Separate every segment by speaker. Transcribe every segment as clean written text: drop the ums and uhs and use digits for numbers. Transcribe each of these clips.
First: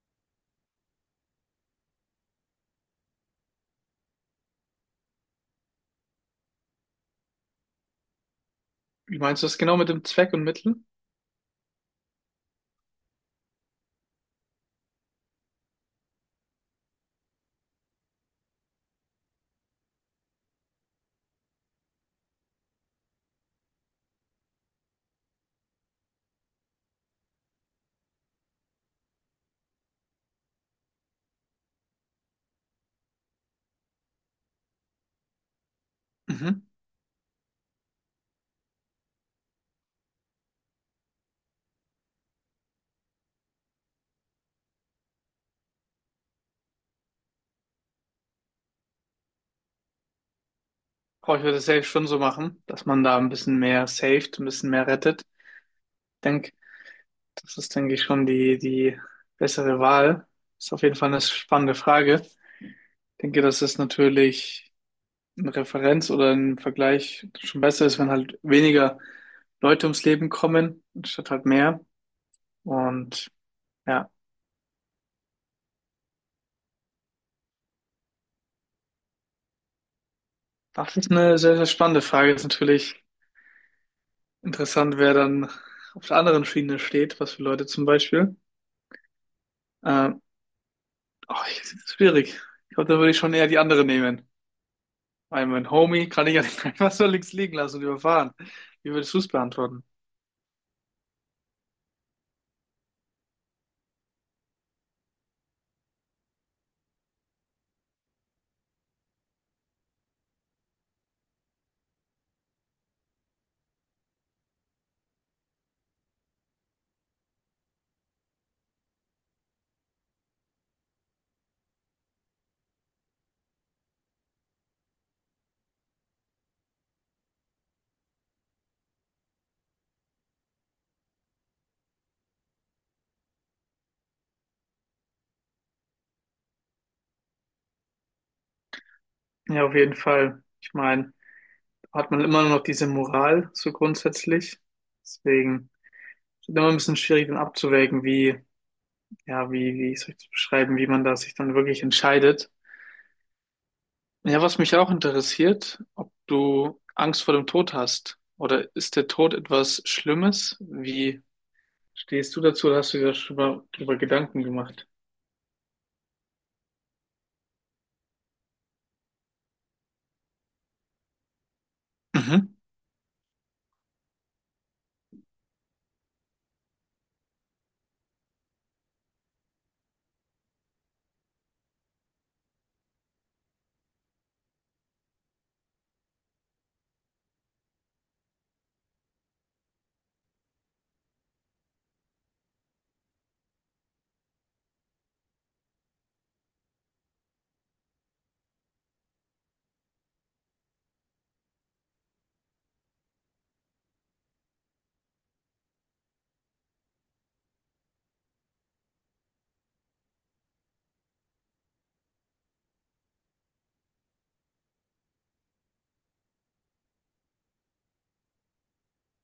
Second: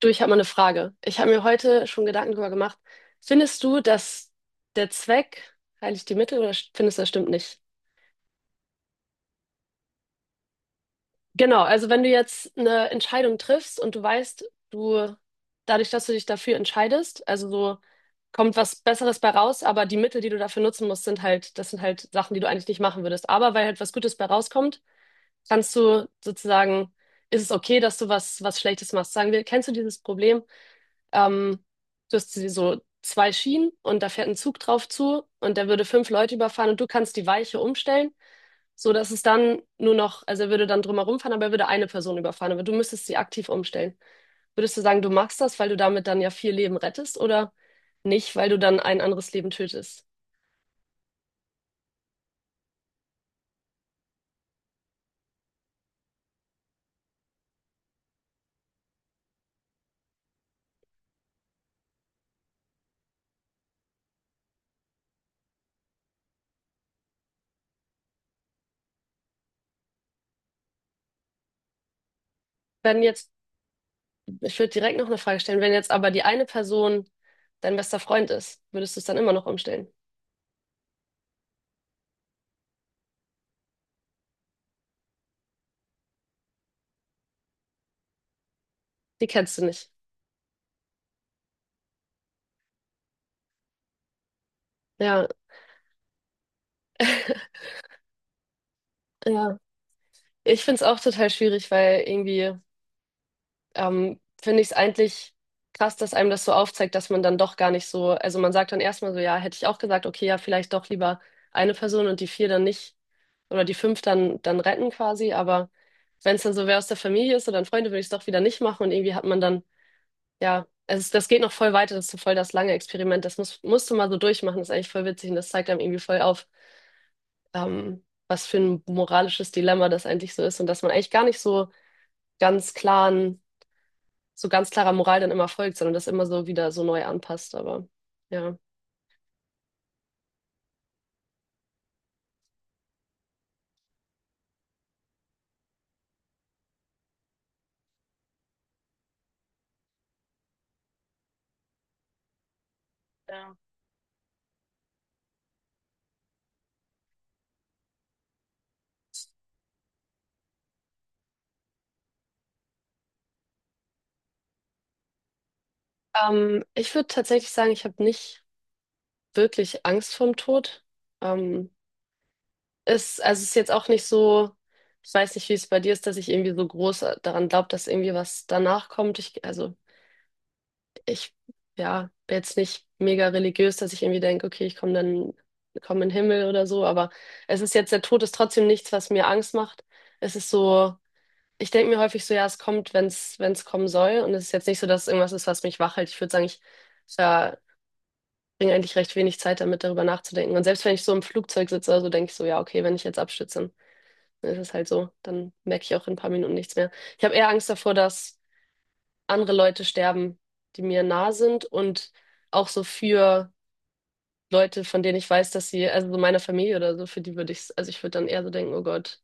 Speaker 1: Du, ich habe mal eine Frage. Ich habe mir heute schon Gedanken darüber gemacht. Findest du, dass der Zweck heiligt die Mittel oder findest du, das stimmt nicht?
Speaker 2: Wie meinst du das genau mit dem Zweck und Mittel?
Speaker 1: Genau, also wenn du jetzt eine Entscheidung triffst und du weißt, du, dadurch, dass du dich dafür entscheidest, also so kommt was Besseres bei raus, aber die Mittel, die du dafür nutzen musst, sind halt, das sind halt Sachen, die du eigentlich nicht machen würdest. Aber weil halt was Gutes bei rauskommt, kannst du sozusagen, ist es okay, dass du was, was Schlechtes machst. Sagen wir, kennst du dieses Problem? Ähm, Du hast so zwei Schienen und da fährt ein Zug drauf zu und der würde fünf Leute
Speaker 2: Mhm.
Speaker 1: überfahren und du kannst die Weiche umstellen, so dass es dann nur noch, also er würde dann drumherum fahren, aber er würde eine Person überfahren, aber du müsstest sie aktiv umstellen. Würdest du sagen, du machst das, weil du damit dann ja vier Leben rettest, oder nicht, weil du dann ein anderes Leben tötest?
Speaker 2: Boah, ich würde es safe schon so machen, dass man da ein bisschen mehr saved, ein bisschen mehr rettet. Ich denke, das ist, denke ich, schon die bessere Wahl. Ist auf jeden Fall eine spannende Frage. Ich denke, dass es natürlich eine Referenz oder ein Vergleich schon besser ist, wenn halt weniger Leute ums Leben kommen, anstatt halt mehr.
Speaker 1: Wenn jetzt,
Speaker 2: Und ja,
Speaker 1: ich würde direkt noch eine Frage stellen, wenn jetzt aber die eine Person dein bester Freund ist, würdest du es dann immer noch umstellen?
Speaker 2: das ist eine sehr, sehr spannende Frage. Ist natürlich interessant, wer dann auf der anderen Schiene steht, was für Leute zum Beispiel.
Speaker 1: Die kennst du nicht.
Speaker 2: Ähm, Ach, das ist schwierig. Ich glaube, da würde ich schon eher die andere nehmen.
Speaker 1: Ja,
Speaker 2: Weil mein Homie kann ich ja nicht einfach so links liegen lassen und überfahren. Wie würdest du es
Speaker 1: ja.
Speaker 2: beantworten?
Speaker 1: Ich finde es auch total schwierig, weil irgendwie finde ich es eigentlich krass, dass einem das so aufzeigt, dass man dann doch gar nicht so, also man sagt dann erstmal so, ja, hätte ich auch gesagt, okay, ja, vielleicht doch lieber eine Person und die vier dann nicht oder die fünf dann, dann retten quasi, aber wenn es dann so wer aus der Familie ist oder ein Freund, würde ich es doch wieder nicht machen und irgendwie hat man dann, ja, es ist, das geht noch voll weiter, das ist so voll das lange Experiment, das musst du mal so durchmachen, das ist eigentlich voll witzig und das zeigt einem irgendwie voll auf, was für ein moralisches Dilemma das eigentlich so ist und dass man eigentlich gar nicht so ganz klaren, so ganz klarer Moral dann immer folgt, sondern das immer so wieder so neu anpasst. Aber ja.
Speaker 2: Ja, auf jeden Fall. Ich meine, da hat man immer noch diese Moral, so grundsätzlich. Deswegen ist es immer ein bisschen schwierig, dann abzuwägen, wie, ja, wie, wie soll ich das beschreiben, wie man da sich dann wirklich entscheidet.
Speaker 1: Ja.
Speaker 2: Ja, was mich auch interessiert, ob du Angst vor dem Tod hast. Oder ist der Tod etwas Schlimmes? Wie stehst du dazu? Oder hast du dir darüber, darüber Gedanken gemacht?
Speaker 1: Ich würde tatsächlich sagen, ich habe nicht wirklich Angst vorm Tod. Ähm,
Speaker 2: Mhm.
Speaker 1: es, also es ist jetzt auch nicht so, ich weiß nicht, wie es bei dir ist, dass ich irgendwie so groß daran glaube, dass irgendwie was danach kommt. Ich, ja, bin jetzt nicht mega religiös, dass ich irgendwie denke, okay, ich komme dann, komme in den Himmel oder so. Aber es ist jetzt, der Tod ist trotzdem nichts, was mir Angst macht. Es ist so, ich denke mir häufig so, ja, es kommt, wenn es wenn es kommen soll. Und es ist jetzt nicht so, dass es irgendwas ist, was mich wach hält. Ich würde sagen, ich verbringe eigentlich recht wenig Zeit damit, darüber nachzudenken. Und selbst wenn ich so im Flugzeug sitze, also denke ich so, ja, okay, wenn ich jetzt abstütze, dann ist es halt so. Dann merke ich auch in ein paar Minuten nichts mehr. Ich habe eher Angst davor, dass andere Leute sterben, die mir nah sind, und auch so für Leute, von denen ich weiß, dass sie, also so meine Familie oder so, für die würde ich, also ich würde dann eher so denken, oh Gott.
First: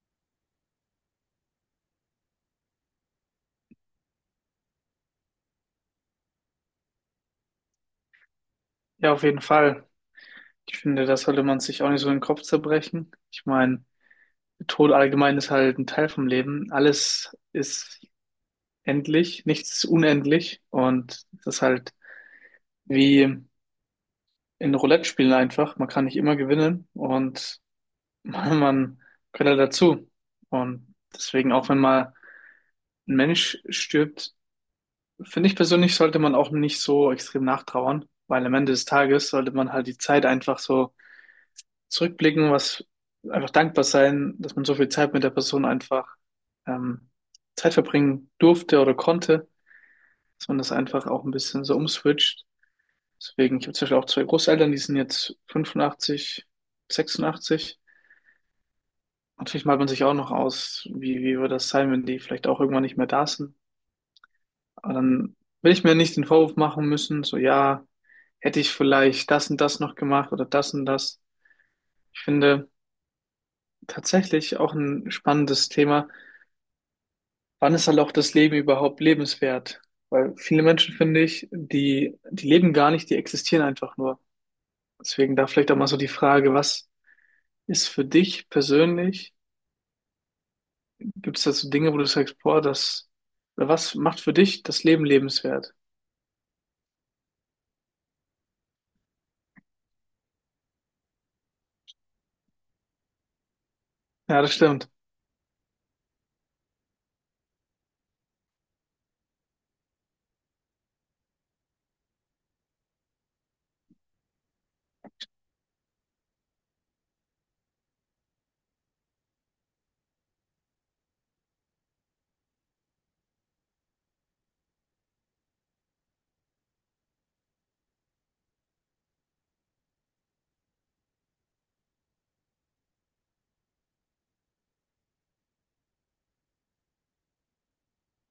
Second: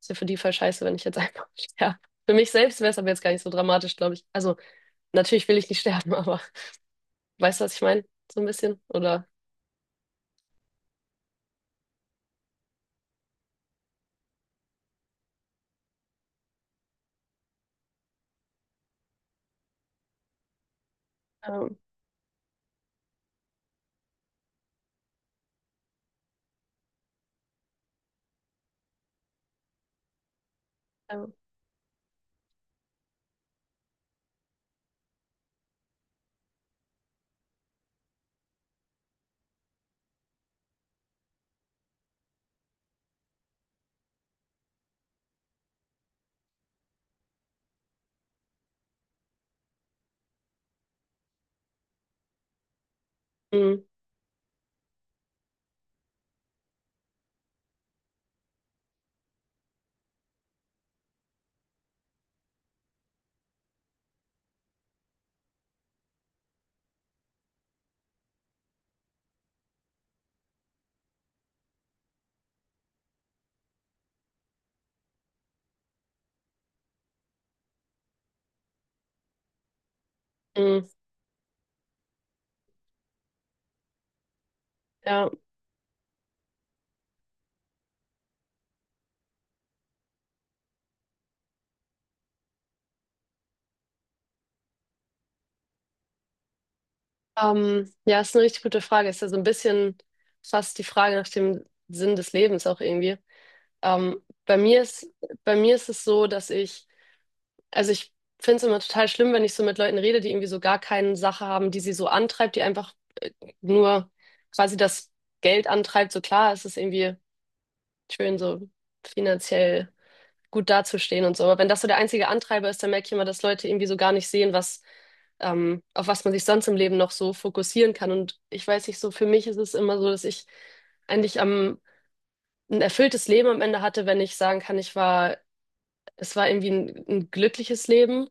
Speaker 1: Ist ja für die voll scheiße, wenn ich jetzt einfach sterbe. Für mich selbst wäre es aber jetzt gar nicht so dramatisch, glaube ich. Also, natürlich will ich nicht sterben, aber weißt du, was ich meine? So ein bisschen?
Speaker 2: Ja, auf
Speaker 1: Oder?
Speaker 2: jeden Fall. Ich finde, das sollte man sich auch nicht so in den Kopf zerbrechen. Ich meine, Tod allgemein ist halt ein Teil vom Leben. Alles ist endlich, nichts ist unendlich. Und das ist
Speaker 1: Ähm,
Speaker 2: halt wie in Roulette spielen einfach. Man kann nicht immer gewinnen und man gehört halt dazu. Und
Speaker 1: ähm,
Speaker 2: deswegen, auch wenn mal ein Mensch stirbt, finde ich persönlich, sollte man auch nicht so extrem nachtrauern, weil am Ende des Tages sollte man halt die Zeit einfach so zurückblicken, was einfach dankbar sein, dass man so viel Zeit mit der Person einfach ähm, Zeit verbringen durfte oder konnte, dass man das einfach auch ein bisschen so umswitcht. Deswegen, ich habe
Speaker 1: mm,
Speaker 2: zum Beispiel auch zwei Großeltern, die sind jetzt 85, 86. Natürlich malt man sich auch noch aus, wie, wie wird das sein, wenn die vielleicht auch irgendwann nicht mehr da sind. Aber dann will ich mir nicht den Vorwurf machen müssen, so ja, hätte ich vielleicht das und das noch gemacht oder das und das. Ich finde tatsächlich auch ein spannendes Thema, wann ist halt auch das Leben überhaupt lebenswert? Weil viele
Speaker 1: mm,
Speaker 2: Menschen, finde ich, die leben gar nicht, die existieren einfach nur.
Speaker 1: ja.
Speaker 2: Deswegen da vielleicht auch mal so die Frage, was ist für dich persönlich? Gibt es da so Dinge, wo du sagst, boah, das, oder was macht für dich das Leben lebenswert?
Speaker 1: Ja, ist eine richtig gute Frage. Ist ja so ein bisschen fast die Frage nach dem Sinn des Lebens auch irgendwie. Ähm,
Speaker 2: Ja, das
Speaker 1: bei mir
Speaker 2: stimmt.
Speaker 1: ist, bei mir ist es so, dass ich... Also ich finde es immer total schlimm, wenn ich so mit Leuten rede, die irgendwie so gar keine Sache haben, die sie so antreibt, die einfach äh, nur quasi das Geld antreibt. So klar, es ist irgendwie schön, so finanziell gut dazustehen und so. Aber wenn das so der einzige Antreiber ist, dann merke ich immer, dass Leute irgendwie so gar nicht sehen, was, auf was man sich sonst im Leben noch so fokussieren kann. Und ich weiß nicht, so für mich ist es immer so, dass ich eigentlich am, ein erfülltes Leben am Ende hatte, wenn ich sagen kann, ich war das war irgendwie ein glückliches Leben.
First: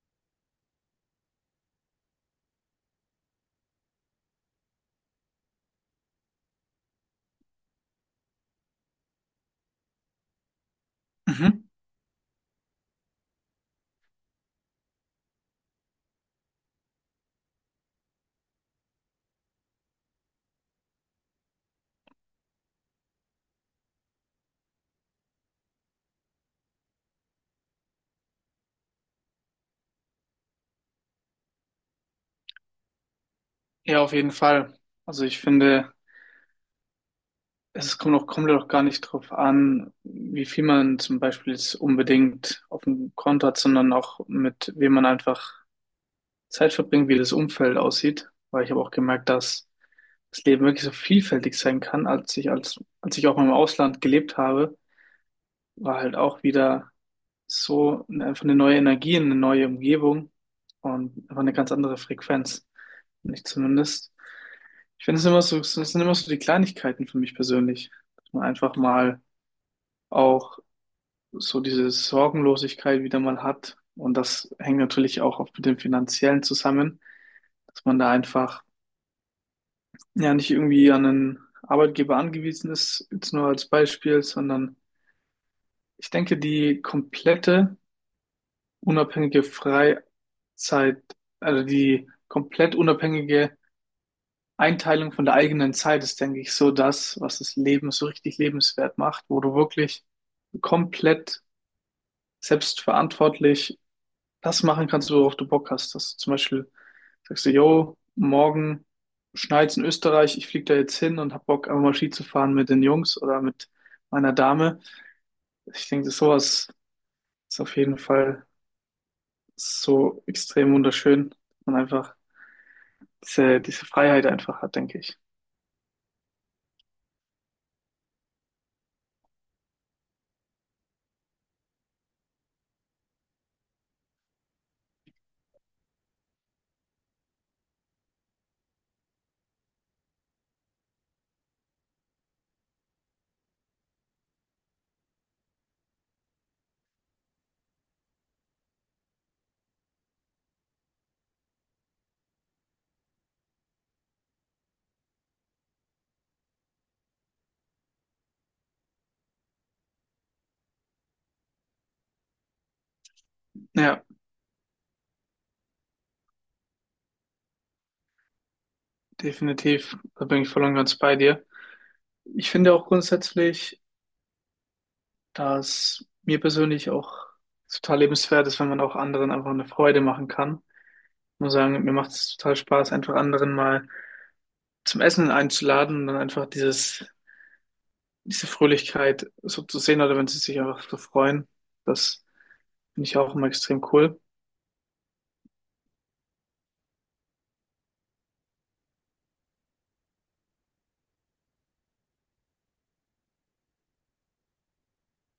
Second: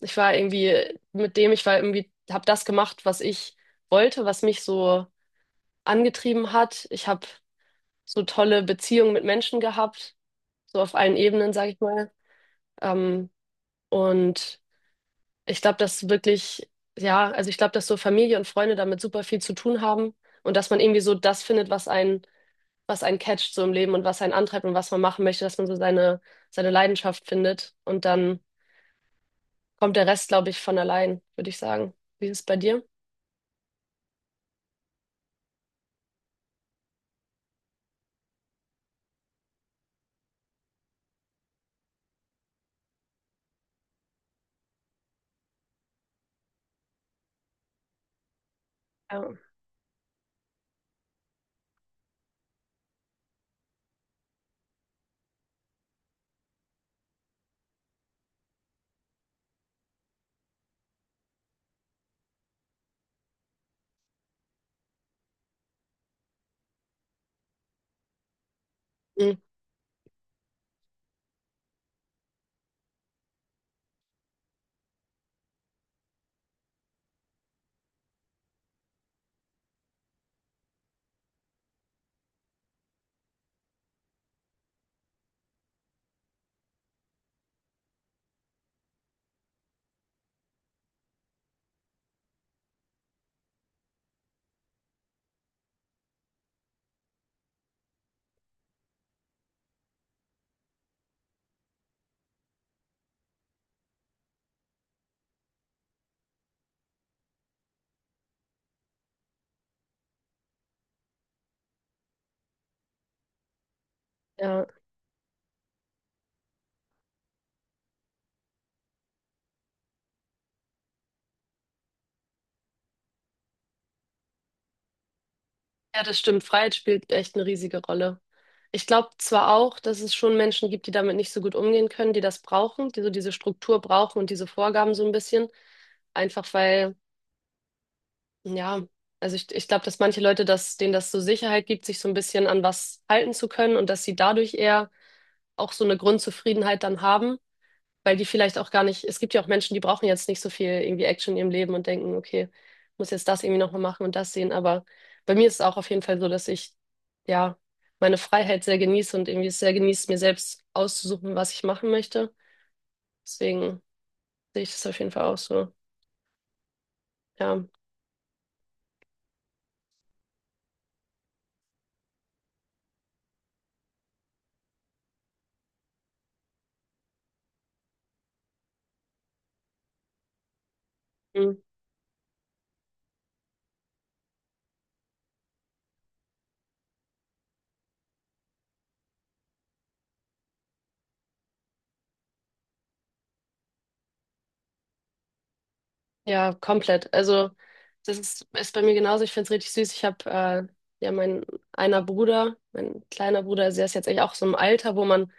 Speaker 1: Ich war irgendwie mit dem, ich war irgendwie, habe das gemacht, was ich wollte, was mich so angetrieben hat. Ich habe so tolle Beziehungen mit Menschen gehabt, so auf allen Ebenen,
Speaker 2: Mhm.
Speaker 1: sage ich mal. Ähm, und ich glaube, dass wirklich, ja, also ich glaube, dass so Familie und Freunde damit super viel zu tun haben und dass man irgendwie so das findet, was einen catcht so im Leben und was einen antreibt und was man machen möchte, dass man so seine, seine Leidenschaft findet und dann kommt der Rest, glaube ich, von allein, würde ich sagen. Wie ist es bei dir?
Speaker 2: Ja, auf jeden Fall. Also ich finde, es kommt auch gar nicht drauf an, wie viel man zum Beispiel jetzt unbedingt auf dem Konto hat, sondern auch mit wem man einfach Zeit verbringen, wie das Umfeld aussieht, weil ich habe auch gemerkt,
Speaker 1: Ja.
Speaker 2: dass das Leben wirklich so vielfältig sein kann, als ich als ich auch mal im Ausland gelebt habe, war halt auch wieder so eine- einfach eine neue Energie, eine neue Umgebung und einfach eine ganz andere Frequenz, nicht zumindest. Ich finde es immer so, es sind immer so die Kleinigkeiten für mich persönlich, dass man einfach mal
Speaker 1: Mhm.
Speaker 2: auch so diese Sorgenlosigkeit wieder mal hat und das hängt natürlich auch oft mit dem Finanziellen zusammen, dass man da einfach ja nicht irgendwie an einen Arbeitgeber angewiesen ist, jetzt nur als Beispiel, sondern ich denke, die komplette unabhängige Freizeit, also die komplett unabhängige Einteilung von der eigenen Zeit ist, denke ich, so das, was das Leben so richtig lebenswert macht, wo du wirklich komplett selbstverantwortlich das machen kannst, worauf du Bock hast. Dass du zum Beispiel sagst du, yo, morgen schneit's in Österreich, ich fliege da jetzt hin und hab Bock, einfach mal Ski zu fahren mit den Jungs oder mit meiner
Speaker 1: Ja.
Speaker 2: Dame. Ich denke, das sowas ist auf jeden Fall so extrem wunderschön und einfach diese Freiheit einfach hat, denke ich.
Speaker 1: Ja, das stimmt. Freiheit spielt echt eine riesige Rolle. Ich glaube zwar auch, dass es schon Menschen gibt, die damit nicht so gut umgehen können, die das brauchen, die so diese Struktur brauchen und diese Vorgaben so ein bisschen. Einfach weil, ja, ich glaube, dass manche Leute, das, denen das so Sicherheit gibt, sich so ein bisschen an was halten zu können und dass sie dadurch eher auch so eine Grundzufriedenheit dann haben. Weil die vielleicht auch gar nicht, es gibt ja auch Menschen, die brauchen jetzt nicht so viel irgendwie Action in ihrem Leben und denken, okay, muss jetzt das irgendwie nochmal machen und das sehen. Aber bei mir ist es auch auf jeden Fall so, dass ich ja meine Freiheit sehr genieße und irgendwie es sehr genieße, mir selbst auszusuchen, was ich machen möchte. Deswegen
Speaker 2: Ja,
Speaker 1: sehe ich das auf jeden Fall auch so. Ja,
Speaker 2: definitiv. Da bin ich voll und ganz bei dir. Ich finde auch grundsätzlich, dass mir persönlich auch total lebenswert ist, wenn man auch anderen einfach eine Freude machen kann. Ich muss
Speaker 1: Mhm.
Speaker 2: sagen, mir macht es total Spaß, einfach anderen mal zum Essen einzuladen und dann einfach dieses, diese Fröhlichkeit so zu sehen oder wenn sie sich einfach so freuen. Das finde ich auch immer extrem cool.
Speaker 1: ja, komplett. Also das ist, ist bei mir genauso. Ich finde es richtig süß. Ich habe ja mein einer Bruder, mein kleiner Bruder, also der ist jetzt eigentlich auch so im Alter, wo man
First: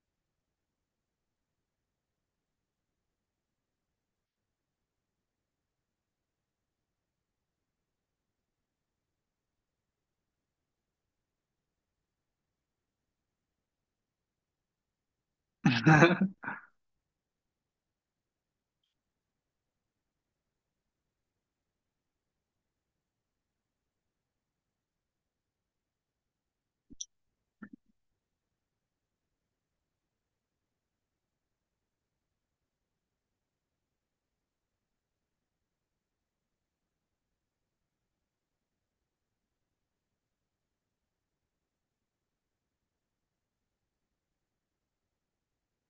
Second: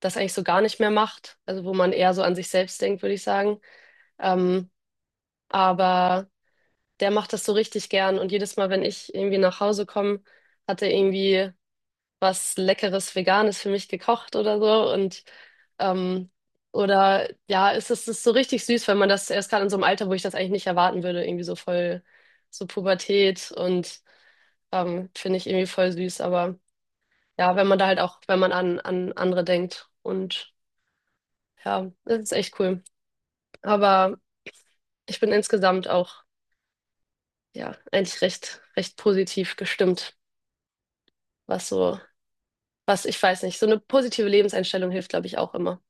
Speaker 1: das eigentlich so gar nicht mehr macht. Also wo man eher so an sich selbst denkt, würde ich sagen. Ähm, aber der macht das so richtig gern. Und jedes Mal, wenn ich irgendwie nach Hause komme, hat er irgendwie was Leckeres, Veganes für mich gekocht oder so. Und ähm, oder ja, es ist so richtig süß, wenn man das erst gerade in so einem Alter, wo ich das eigentlich nicht erwarten würde, irgendwie so voll so Pubertät und finde ich irgendwie voll süß. Aber ja, wenn man da halt auch, wenn man an, an andere denkt und ja, das ist echt cool. Aber ich bin insgesamt auch, ja, eigentlich recht, recht positiv gestimmt, was so, was, ich weiß nicht, so eine positive Lebenseinstellung hilft, glaube ich, auch immer.